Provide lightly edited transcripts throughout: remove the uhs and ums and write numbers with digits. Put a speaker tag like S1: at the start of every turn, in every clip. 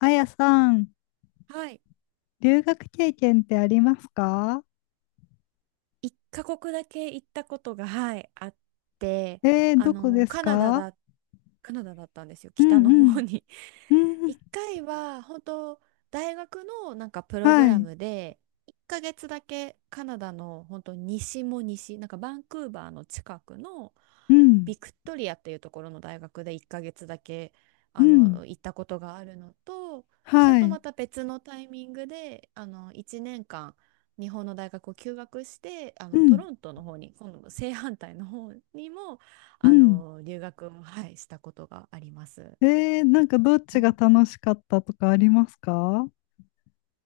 S1: あやさん、
S2: はい。
S1: 留学経験ってありますか？
S2: 一カ国だけ行ったことが、はい、あって、
S1: どこです
S2: カナダ
S1: か？
S2: だ、カナダだったんですよ、
S1: うん
S2: 北
S1: う
S2: の方
S1: ん。
S2: に。
S1: うんうん。
S2: 一回は、本当大学のなんかプログ
S1: は
S2: ラ
S1: い。
S2: ムで、1ヶ月だけカナダの本当西も西、なんかバンクーバーの近くの
S1: うん。
S2: ビクトリアっていうところの大学で1ヶ月だけ、
S1: うん。
S2: 行ったことがあるのと、それ
S1: は
S2: と
S1: い。
S2: また別のタイミングで、1年間、日本の大学を休学して
S1: う
S2: ト
S1: ん。
S2: ロントの方に今度正反対の方にも
S1: うん。
S2: 留学を、はい、したことがあります。
S1: なんかどっちが楽しかったとかありますか？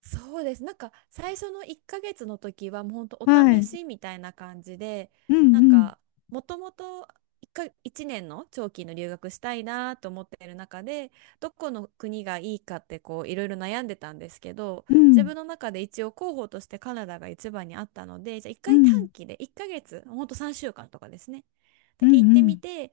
S2: そうです。なんか最初の1ヶ月の時はもうほんとお
S1: は
S2: 試
S1: い。
S2: しみたいな感じで、
S1: うん。う
S2: なん
S1: ん。
S2: かもともと1年の長期の留学したいなと思っている中で、どこの国がいいかってこういろいろ悩んでたんですけど、
S1: う
S2: 自
S1: ん。
S2: 分の中で一応候補としてカナダが一番にあったので、じゃあ1
S1: う
S2: 回短
S1: ん。
S2: 期で1ヶ月、ほんと3週間とかですね。
S1: う
S2: だけ行ってみ
S1: ん。
S2: て、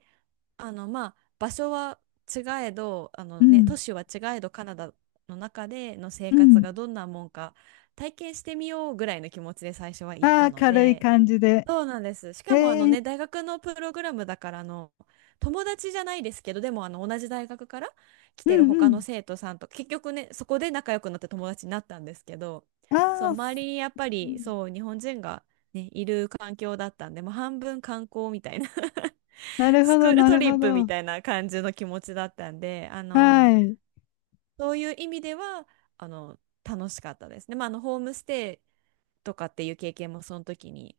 S2: まあ場所は違えど
S1: うん。
S2: 都市は違えどカナダの中での生
S1: う
S2: 活
S1: ん。
S2: がどんなもんか体験してみようぐらいの気持ちで最初は行っ
S1: ああ
S2: た
S1: ー、
S2: の
S1: 軽い
S2: で、
S1: 感じで。
S2: そうなんです。しかも
S1: えー、
S2: 大学のプログラムだから友達じゃないですけど、でも同じ大学から来
S1: う
S2: てる
S1: ん、う
S2: 他の
S1: ん。
S2: 生徒さんと結局ねそこで仲良くなって友達になったんですけど、そう、
S1: ああ、
S2: 周
S1: す
S2: りにやっぱ
S1: う
S2: り
S1: ん
S2: そう日本人が、ね、いる環境だったんでもう半分観光みたいな、
S1: なる
S2: ス
S1: ほ
S2: ク
S1: ど、
S2: ール
S1: な
S2: ト
S1: る
S2: リ
S1: ほ
S2: ップみ
S1: ど。
S2: たいな感じの気持ちだったんで、
S1: はい、
S2: そういう意味では、あの、楽しかったですね。まあ、ホームステイとかっていう経験もその時に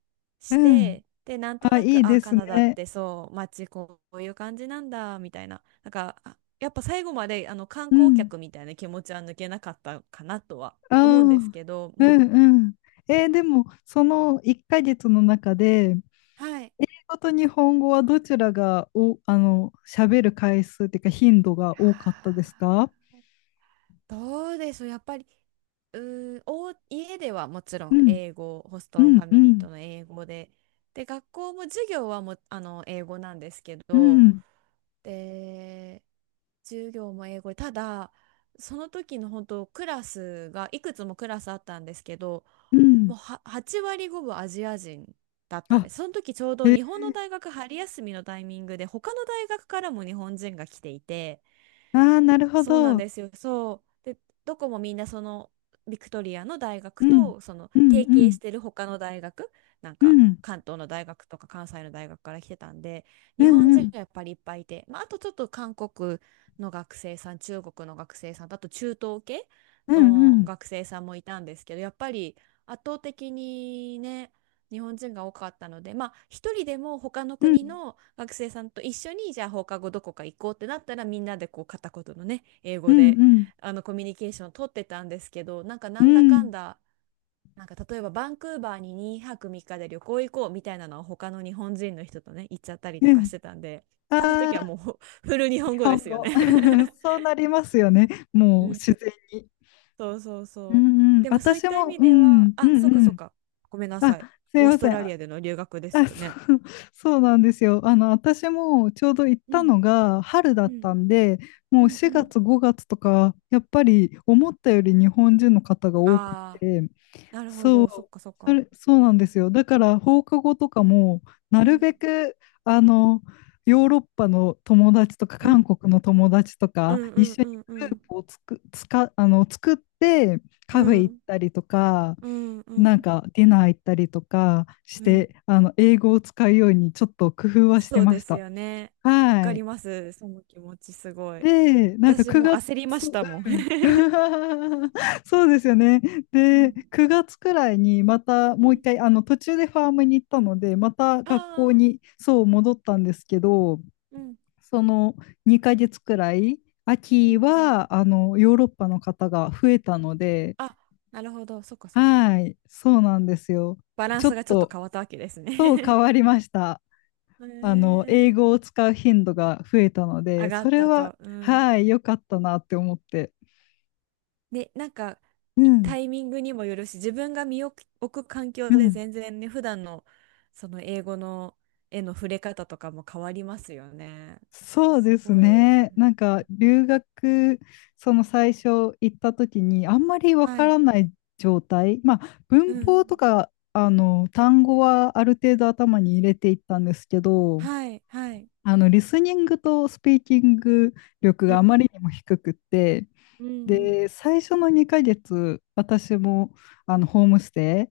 S1: う
S2: し
S1: ん。
S2: て、で、なんと
S1: あ、
S2: な
S1: いい
S2: く、あ、
S1: です
S2: カナダっ
S1: ね。
S2: てそう、街こういう感じなんだ、みたいな。なんか、あ、やっぱ最後まで、観
S1: う
S2: 光
S1: ん。
S2: 客みたいな気持ちは抜けなかったかなとは
S1: ああ。
S2: 思
S1: う
S2: うんです
S1: ん
S2: けど、うん、
S1: うん。でも、その1ヶ月の中で、英
S2: はい。
S1: 語と日本語はどちらがお、あの、喋る回数っていうか頻度が
S2: あ
S1: 多かったで
S2: ー
S1: すか？
S2: どうでしょう、やっぱり、家ではもちろ
S1: う
S2: ん
S1: ん、
S2: 英語、ホス
S1: う
S2: トファ
S1: ん、う
S2: ミリー
S1: ん、
S2: との英語で、で、学校も授業は英語なんですけ
S1: う
S2: ど、
S1: ん、
S2: で、授業も英語で、ただ、その時の本当、クラスが、いくつもクラスあったんですけど、
S1: うん。
S2: もうは8割ごぶアジア人だったんで
S1: あ、
S2: す。その時ちょうど
S1: え、
S2: 日本の大学春休みのタイミングで、他の大学からも日本人が来ていて、
S1: ああ、なるほ
S2: そうな
S1: ど。う
S2: ん
S1: ん、
S2: ですよ。そう。で、どこもみんなそのビクトリアの大
S1: う
S2: 学
S1: ん、
S2: とその
S1: う
S2: 提携
S1: ん、
S2: してる他の大学、なん
S1: う
S2: か
S1: ん、
S2: 関東の大学とか関西の大学から来てたんで、日
S1: う
S2: 本人
S1: ん、
S2: がやっぱりいっぱいいて、まあ、あとちょっと韓国の学生さん、中国の学生さんと、あと中東系
S1: うん、うん、
S2: の
S1: うん、
S2: 学生さんもいたんですけど、やっぱり圧倒的にね、日本人が多かったので、まあ、一人でも他の
S1: うん、う
S2: 国
S1: ん、
S2: の学生さんと一緒に、じゃあ放課後どこか行こうってなったら、みんなでこう片言のね、英語でコミュニケーションを取ってたんですけど、なんか
S1: う
S2: なんだか
S1: ん、
S2: んだ、なんか例えばバンクーバーに2泊3日で旅行行こうみたいなのは他の日本人の人とね、行っちゃったりと
S1: う
S2: かし
S1: ん。
S2: てたんで、そういう
S1: あ
S2: 時は
S1: あ
S2: もう フル日
S1: ー、日
S2: 本語で
S1: 本
S2: すよね。
S1: 語。そうなりますよね。
S2: う
S1: もう
S2: ん、
S1: 自然に。
S2: そうそう
S1: う
S2: そう。
S1: んうん、
S2: でもそういっ
S1: 私
S2: た意
S1: も、
S2: 味
S1: う
S2: では、
S1: ん、う
S2: あ、
S1: ん
S2: そうか
S1: う
S2: そう
S1: ん。
S2: か。ごめんな
S1: あ、
S2: さい。
S1: すい
S2: オー
S1: ま
S2: ス
S1: せ
S2: ト
S1: ん。
S2: ラリ
S1: あ、
S2: アでの留学です
S1: あ、
S2: よね。
S1: そう、そうなんですよ。私もちょうど行っ
S2: う
S1: た
S2: ん
S1: のが春だ
S2: う
S1: っ
S2: ん。
S1: たんで、
S2: う
S1: もう
S2: んう
S1: 4
S2: ん。
S1: 月、5月とか、やっぱり思ったより日本人の方が多く
S2: ああ、
S1: て、
S2: なるほ
S1: そ
S2: ど。そっ
S1: う、
S2: かそっ
S1: そ
S2: か。
S1: れ、そうなんですよ。だから放課後とかも、な
S2: う
S1: る
S2: ん。
S1: べく、あの、ヨーロッパの友達とか、
S2: う
S1: 韓
S2: ん、
S1: 国の友達と
S2: う
S1: か、
S2: んう
S1: 一
S2: ん
S1: 緒に
S2: うんう
S1: グルー
S2: ん
S1: プをつく、つか、あの、作って、
S2: う
S1: カフェ行っ
S2: ん
S1: たりとか、
S2: うんう
S1: なん
S2: ん
S1: かディナー行ったりとかし
S2: うん、
S1: て、英語を使うようにちょっと工夫はし
S2: そ
S1: て
S2: う
S1: ま
S2: で
S1: し
S2: す
S1: た。
S2: よね。わ
S1: は
S2: か
S1: い。
S2: ります。その気持ちすごい。
S1: で、なんか
S2: 私も
S1: 9
S2: 焦りま
S1: 月、
S2: したもん。
S1: うん。そうですよね。
S2: う
S1: で、
S2: ん。
S1: 9月くらいにまた
S2: う
S1: もう一
S2: ん、
S1: 回、途中でファームに行ったので、また
S2: あ
S1: 学校
S2: あ、
S1: にそう戻ったんですけど、
S2: うん。
S1: その2ヶ月くらい、
S2: うんう
S1: 秋
S2: ん。
S1: はヨーロッパの方が増えたので、
S2: あ、なるほど。そっかそっか。
S1: はい、そうなんですよ。
S2: バラン
S1: ちょ
S2: ス
S1: っ
S2: がちょっと
S1: と、
S2: 変わったわけです
S1: と変
S2: ね。
S1: わりました。
S2: へ
S1: 英語
S2: え、
S1: を使う頻度が増えたの
S2: 上
S1: で、
S2: がっ
S1: それ
S2: た
S1: は、
S2: と。うん。
S1: はい、良かったなって思って。
S2: で、なんか、
S1: う
S2: いタ
S1: ん
S2: イミングにもよるし、自分が身を置く環境
S1: う
S2: で
S1: ん、
S2: 全然ね、普段のその英語の絵の触れ方とかも変わりますよね。
S1: そうで
S2: す
S1: す
S2: ごい。
S1: ね。なんか留学、その最初行った時にあんまりわ
S2: は
S1: から
S2: い。
S1: ない状態、まあ
S2: う
S1: 文法と
S2: ん。
S1: か単語はある程度頭に入れていったんですけど、
S2: はい。はい。
S1: リスニングとスピーキング力
S2: うん
S1: があまりにも低くって、
S2: うんうん、
S1: で、最初の2ヶ月、私もホームステ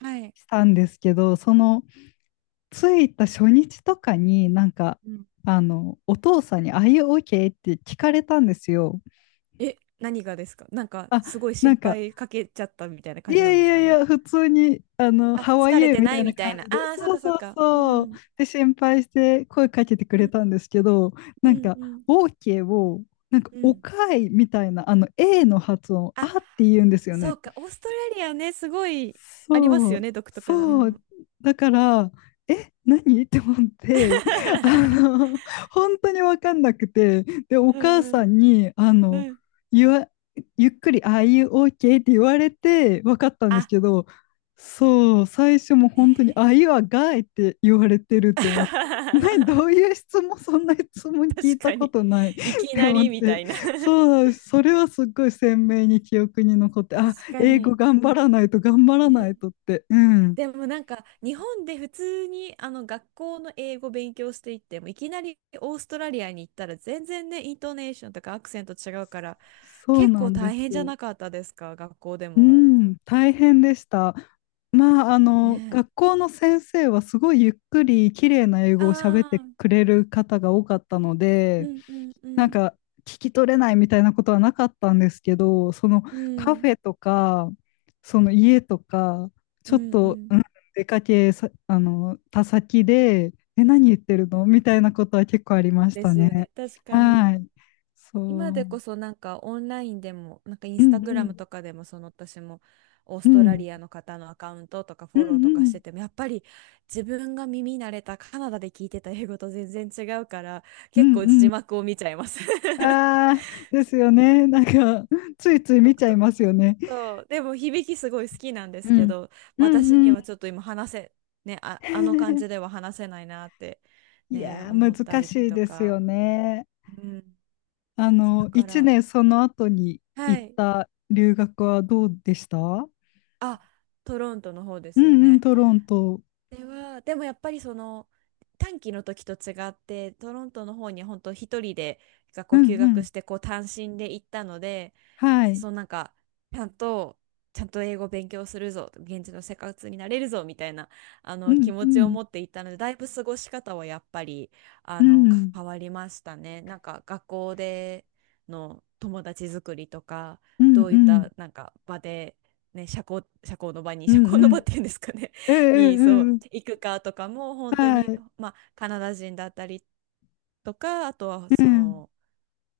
S2: はい。
S1: イしたんですけど、その着いた初日とかになんか、
S2: うん、
S1: お父さんに、あい y OK? って聞かれたんですよ。
S2: え、何がですか、なんか
S1: あ、
S2: すごい
S1: な
S2: 心
S1: んか、
S2: 配かけちゃったみたいな
S1: い
S2: 感じ
S1: や
S2: なん
S1: い
S2: です
S1: や
S2: か
S1: い
S2: ね。
S1: や、普通に、
S2: あ、
S1: ハワ
S2: 疲
S1: イ
S2: れ
S1: へ
S2: て
S1: み
S2: な
S1: たい
S2: い
S1: な
S2: みた
S1: 感
S2: いな。
S1: じで、
S2: ああ、そっ
S1: そう
S2: かそっ
S1: そう
S2: か。う
S1: そう。
S2: ん。
S1: で、心配して声かけてく
S2: う
S1: れ
S2: ん
S1: たんですけど、
S2: うん
S1: なん
S2: う
S1: か、
S2: ん。
S1: OK を、なんか、
S2: う
S1: お
S2: ん。
S1: かいみたいな、A の発音、
S2: あ、
S1: あって言うんですよ
S2: そ
S1: ね。
S2: うか、オーストラリアね、すごいあります
S1: そ
S2: よ
S1: う、
S2: ね、独特な。う
S1: そう。
S2: ん。
S1: だから、え、何 って思って、あ の、本当に分かんなくて、で、お
S2: うん
S1: 母
S2: う
S1: さ
S2: ん
S1: んに、
S2: うん。
S1: 言わ、ゆっくり、ああいう OK って言われて分かったんです
S2: あ、
S1: けど、そう、最初も
S2: ね
S1: 本当に、ああいうはガイって言われてるっ
S2: え。
S1: て思って、何、どういう質問、そんな質問聞
S2: 確
S1: いた
S2: か
S1: こ
S2: に。
S1: とないっ
S2: いき
S1: て
S2: な
S1: 思っ
S2: りみた
S1: て、
S2: いな。
S1: そう、それはすっごい鮮明に記憶に残って、
S2: 確
S1: あ、
S2: か
S1: 英語
S2: に。
S1: 頑張らないと頑張らない
S2: ね。
S1: とって、うん、
S2: でもなんか日本で普通に学校の英語勉強していってもいきなりオーストラリアに行ったら全然ねイントネーションとかアクセント違うから
S1: そう
S2: 結
S1: な
S2: 構
S1: んで
S2: 大
S1: す。
S2: 変じゃなかったですか、学校で
S1: う
S2: も。
S1: ん、大変でした。まあ、
S2: ね
S1: 学校の先生はすごいゆっくり綺麗な英
S2: え。
S1: 語を喋っ
S2: あ
S1: て
S2: あ、
S1: くれる方が多かったの
S2: う
S1: で、
S2: んうんう
S1: なん
S2: ん。
S1: か聞き取れないみたいなことはなかったんですけど、その
S2: う
S1: カ
S2: ん、
S1: フェとか、その家とか、ち
S2: う
S1: ょっ
S2: んう
S1: と、
S2: ん、
S1: うん、出かけさ、あの、た先で、え、何言ってるのみたいなことは結構ありまし
S2: で
S1: た
S2: すよ
S1: ね。
S2: ね。確かに。
S1: はい。
S2: 今
S1: そ
S2: でこ
S1: う。
S2: そなんかオンラインでも、なんかイン
S1: う
S2: スタ
S1: んう
S2: グラム
S1: ん。
S2: とかでも、その私もオー
S1: う
S2: ストラ
S1: ん。
S2: リアの方のアカウントとか
S1: うん
S2: フォローと
S1: う
S2: かし
S1: ん。
S2: てても、やっぱり自分が耳慣れたカナダで聞いてた英語と全然違うから、
S1: う
S2: 結
S1: ん
S2: 構
S1: う
S2: 字
S1: ん。
S2: 幕を見ちゃいます。
S1: ああ、ですよ
S2: そう、
S1: ね。なんか、ついつい見ち
S2: 独
S1: ゃい
S2: 特、
S1: ますよね。
S2: そうでも響きすごい好きなんです
S1: う
S2: け
S1: ん。
S2: ど、
S1: うん
S2: 私に
S1: うん。
S2: はちょっと今話せ、ね、あ、あの感じで は話せないなって、
S1: い
S2: ね、
S1: やー、
S2: 思った
S1: 難
S2: り
S1: しい
S2: と
S1: ですよ
S2: か。
S1: ね。
S2: うん、そうだか
S1: 1
S2: ら、
S1: 年その後に
S2: は
S1: 行っ
S2: い。
S1: た留学はどうでした？う
S2: あ、トロントの方ですよ
S1: んうん、
S2: ね。
S1: トロント。
S2: ではでもやっぱりその短期の時と違ってトロントの方に本当一人で学
S1: う
S2: 校休
S1: んう
S2: 学
S1: ん。
S2: してこう単身で行ったので、
S1: はい。
S2: そう、なんかちゃんとちゃんと英語勉強するぞ、現地の生活になれるぞみたいな
S1: う
S2: 気
S1: んう
S2: 持ちを
S1: ん。
S2: 持っていったのでだいぶ過ごし方はやっぱりあ
S1: う
S2: の
S1: ん。
S2: 変わりましたね。なんか学校での友達作りとか
S1: うんう
S2: どういっ
S1: ん。
S2: たなんか場で、ね、
S1: う
S2: 社
S1: ん
S2: 交の
S1: う
S2: 場っ
S1: ん。
S2: ていうんですかね、
S1: うんう
S2: にそ
S1: ん
S2: う
S1: うん。
S2: 行くかとかも本当
S1: は
S2: に、
S1: い。
S2: まあ、カナダ人だったりとかあとは
S1: う
S2: そ
S1: ん。
S2: の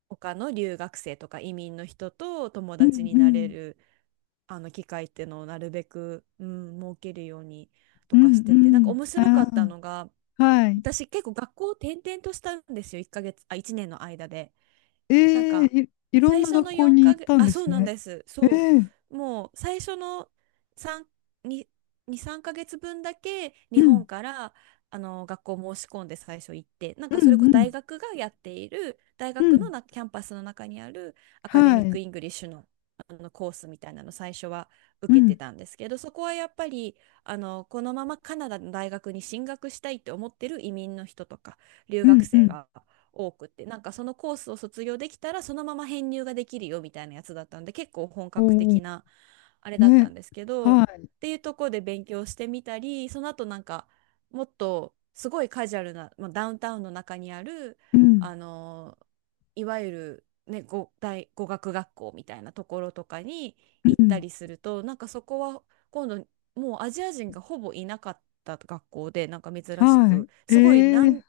S2: 他の留学生とか移民の人と友
S1: う
S2: 達
S1: ん
S2: に
S1: う
S2: なれ
S1: ん。
S2: る機会っていうのをなるべく、うん、設けるようにと
S1: う
S2: か
S1: ん
S2: してて、なん
S1: う
S2: か
S1: ん。
S2: 面白か
S1: あ
S2: ったの
S1: あ、
S2: が、
S1: はい。
S2: 私結構学校を転々としたんですよ、1ヶ月あ1年の間で。なん
S1: ええ
S2: か
S1: い、いろん
S2: 最
S1: な
S2: 初
S1: 学
S2: の
S1: 校
S2: 4
S1: に
S2: か
S1: 行っ
S2: 月
S1: たん
S2: あ
S1: で
S2: そう
S1: す
S2: なん
S1: ね。
S2: です、
S1: え
S2: そ
S1: え、
S2: う、もう最初の3 2 2、3ヶ月分だけ
S1: う
S2: 日本
S1: ん、
S2: から学校申し込んで最初行って、なん
S1: う
S2: かそれ
S1: ん、
S2: こそ
S1: うん、
S2: 大学がやっている大
S1: う
S2: 学の
S1: ん、
S2: キャンパスの中にあるアカデ
S1: は
S2: ミック・
S1: い、
S2: イングリッシュの、コースみたいなの最初は
S1: う
S2: 受けて
S1: ん、
S2: たんですけど、そこはやっぱりこのままカナダの大学に進学したいって思ってる移民の人とか留
S1: う
S2: 学
S1: ん、う
S2: 生
S1: ん、
S2: が多くって、なんかそのコースを卒業できたらそのまま編入ができるよみたいなやつだったんで結構本格
S1: おお、
S2: 的なあれだった
S1: ね、
S2: んですけど、っ
S1: は
S2: ていうところで勉強してみたり、その後なんかもっとすごいカジュアルな、まあ、ダウンタウンの中にある
S1: い、うん、
S2: あのーいわゆる、ね、語学学校みたいなところとかに行
S1: う
S2: った
S1: ん、
S2: りすると、なんかそこは今度もうアジア人がほぼいなかった学校で、なんか珍し
S1: は
S2: く
S1: い、
S2: すごい
S1: ええ、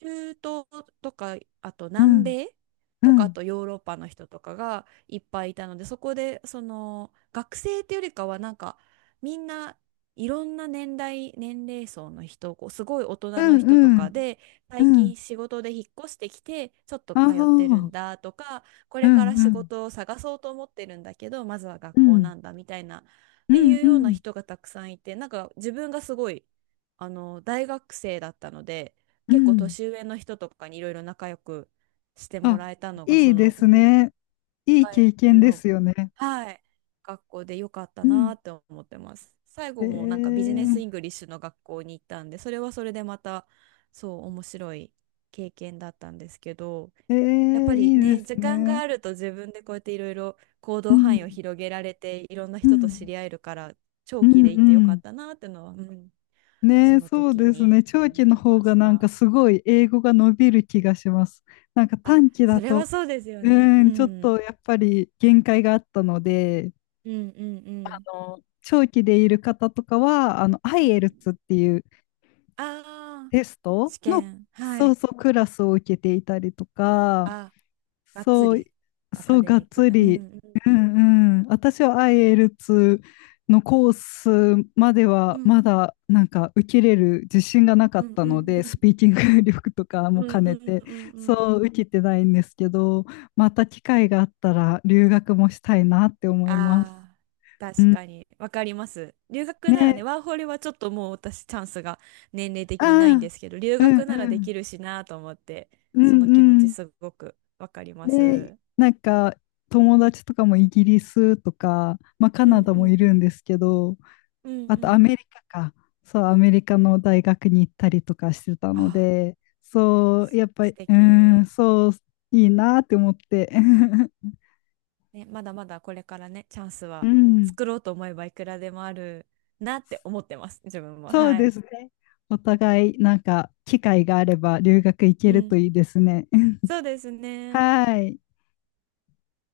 S2: 中東とか、あと
S1: う
S2: 南
S1: ん、
S2: 米
S1: う
S2: とか、あ
S1: ん、
S2: とヨーロッパの人とかがいっぱいいたので、そこで、その、学生っていうよりかは、なんか、みんないろんな年代、年齢層の人、こうすごい大
S1: う
S2: 人
S1: ん、
S2: の人と
S1: うん、
S2: かで、
S1: う
S2: 最
S1: ん、
S2: 近仕事で引っ越してきて、ちょっと
S1: ああ、
S2: 通ってる
S1: う
S2: ん
S1: ん、
S2: だとか、こ
S1: う
S2: れから仕
S1: ん、
S2: 事を探そうと思ってるんだけど、まずは学
S1: う
S2: 校
S1: ん、
S2: なんだみたいな、っ
S1: う
S2: て
S1: ん、
S2: いう
S1: う
S2: ような
S1: ん、
S2: 人がたくさんいて、なんか自分がすごい、大学生だったので、
S1: う
S2: 結構
S1: ん、
S2: 年上の人とかにいろいろ仲良くしても
S1: あ、
S2: らえたのが、
S1: いい
S2: そ
S1: で
S2: の、う
S1: す
S2: ん、1
S1: ね。いい
S2: 回
S1: 経
S2: 目
S1: 験で
S2: の、
S1: すよね。
S2: はい、学校で良かった
S1: うん、
S2: なって思ってます。最後もなんかビジ
S1: え
S2: ネスイングリッシュの学校に行ったんで、それはそれでまたそう面白い経験だったんですけど、
S1: ええ
S2: やっぱ
S1: え
S2: り
S1: いいで
S2: ね、
S1: す
S2: 時間が
S1: ね。
S2: あると自分でこうやっていろいろ行
S1: う
S2: 動範囲を
S1: ん、
S2: 広げられて、いろんな
S1: う
S2: 人と知
S1: ん。
S2: り合えるから、長
S1: う
S2: 期
S1: ん
S2: で行
S1: う
S2: ってよか
S1: ん。
S2: ったなってのは、うん、
S1: ね
S2: そ
S1: え、
S2: の
S1: そう
S2: 時
S1: です
S2: に
S1: ね。長期の
S2: 思い
S1: 方
S2: ま
S1: が
S2: し
S1: なんか
S2: た。
S1: すごい英語が伸びる気がします。なんか
S2: あ、
S1: 短期だ
S2: それは
S1: と、
S2: そうですよ
S1: う
S2: ね。
S1: ー
S2: う
S1: ん、ちょっ
S2: ん。
S1: とやっぱり限界があったので、
S2: うんうんうん。
S1: 長期でいる方とかは、
S2: うん。
S1: IELTS っていう
S2: ああ、
S1: テスト
S2: 試
S1: の、
S2: 験。は
S1: そう
S2: い。
S1: そう、クラスを受けていたりとか、
S2: あ、がっつ
S1: そう、
S2: りア
S1: そ
S2: カ
S1: う、
S2: デ
S1: が
S2: ミ
S1: っ
S2: ック
S1: つ
S2: な。う
S1: り。
S2: ん
S1: うんうん。私は i l 2のコースまで
S2: う
S1: は
S2: んうん
S1: まだなんか受けれる自信がなか
S2: う
S1: っ
S2: ん
S1: た
S2: う
S1: の
S2: んう
S1: で、ス
S2: ん
S1: ピーキング力とか
S2: う
S1: も
S2: ん
S1: 兼
S2: う
S1: ね
S2: ん
S1: て、
S2: うん。
S1: そう、受けてないんですけど、また機会があったら留学もしたいなって思います。
S2: ああー、
S1: う
S2: 確
S1: ん。
S2: かに。わかります。留学ならね、
S1: ね。
S2: ワーホリはちょっともう私チャンスが年齢
S1: あ
S2: 的にないんで
S1: あ、
S2: すけど、留
S1: うん
S2: 学なら
S1: う
S2: で
S1: ん。
S2: きるしなと思って、
S1: う
S2: その気持
S1: んう
S2: ち
S1: ん。
S2: すごくわかりま
S1: で、
S2: す。
S1: なんか友達とかもイギリスとか、まあ、カ
S2: う
S1: ナ
S2: ん
S1: ダもい
S2: う
S1: る
S2: ん
S1: んですけど、
S2: うん
S1: あ
S2: う
S1: とア
S2: ん。
S1: メリカか。そう、アメリカの大学に行ったりとかしてた
S2: あ
S1: の
S2: あ、
S1: で、そう、
S2: す、
S1: やっぱ
S2: 素
S1: り、うん、
S2: 敵。
S1: そう、いいなって思って。
S2: ね、まだまだこれからね、チャンス
S1: う
S2: は
S1: ん、
S2: 作ろうと思えばいくらでもあるなって思ってます、自分も。
S1: そう
S2: は
S1: で
S2: い。
S1: すね。お互い、なんか、機会があれば留学行
S2: う
S1: けると
S2: ん。
S1: いいですね。
S2: そうですね。
S1: はい。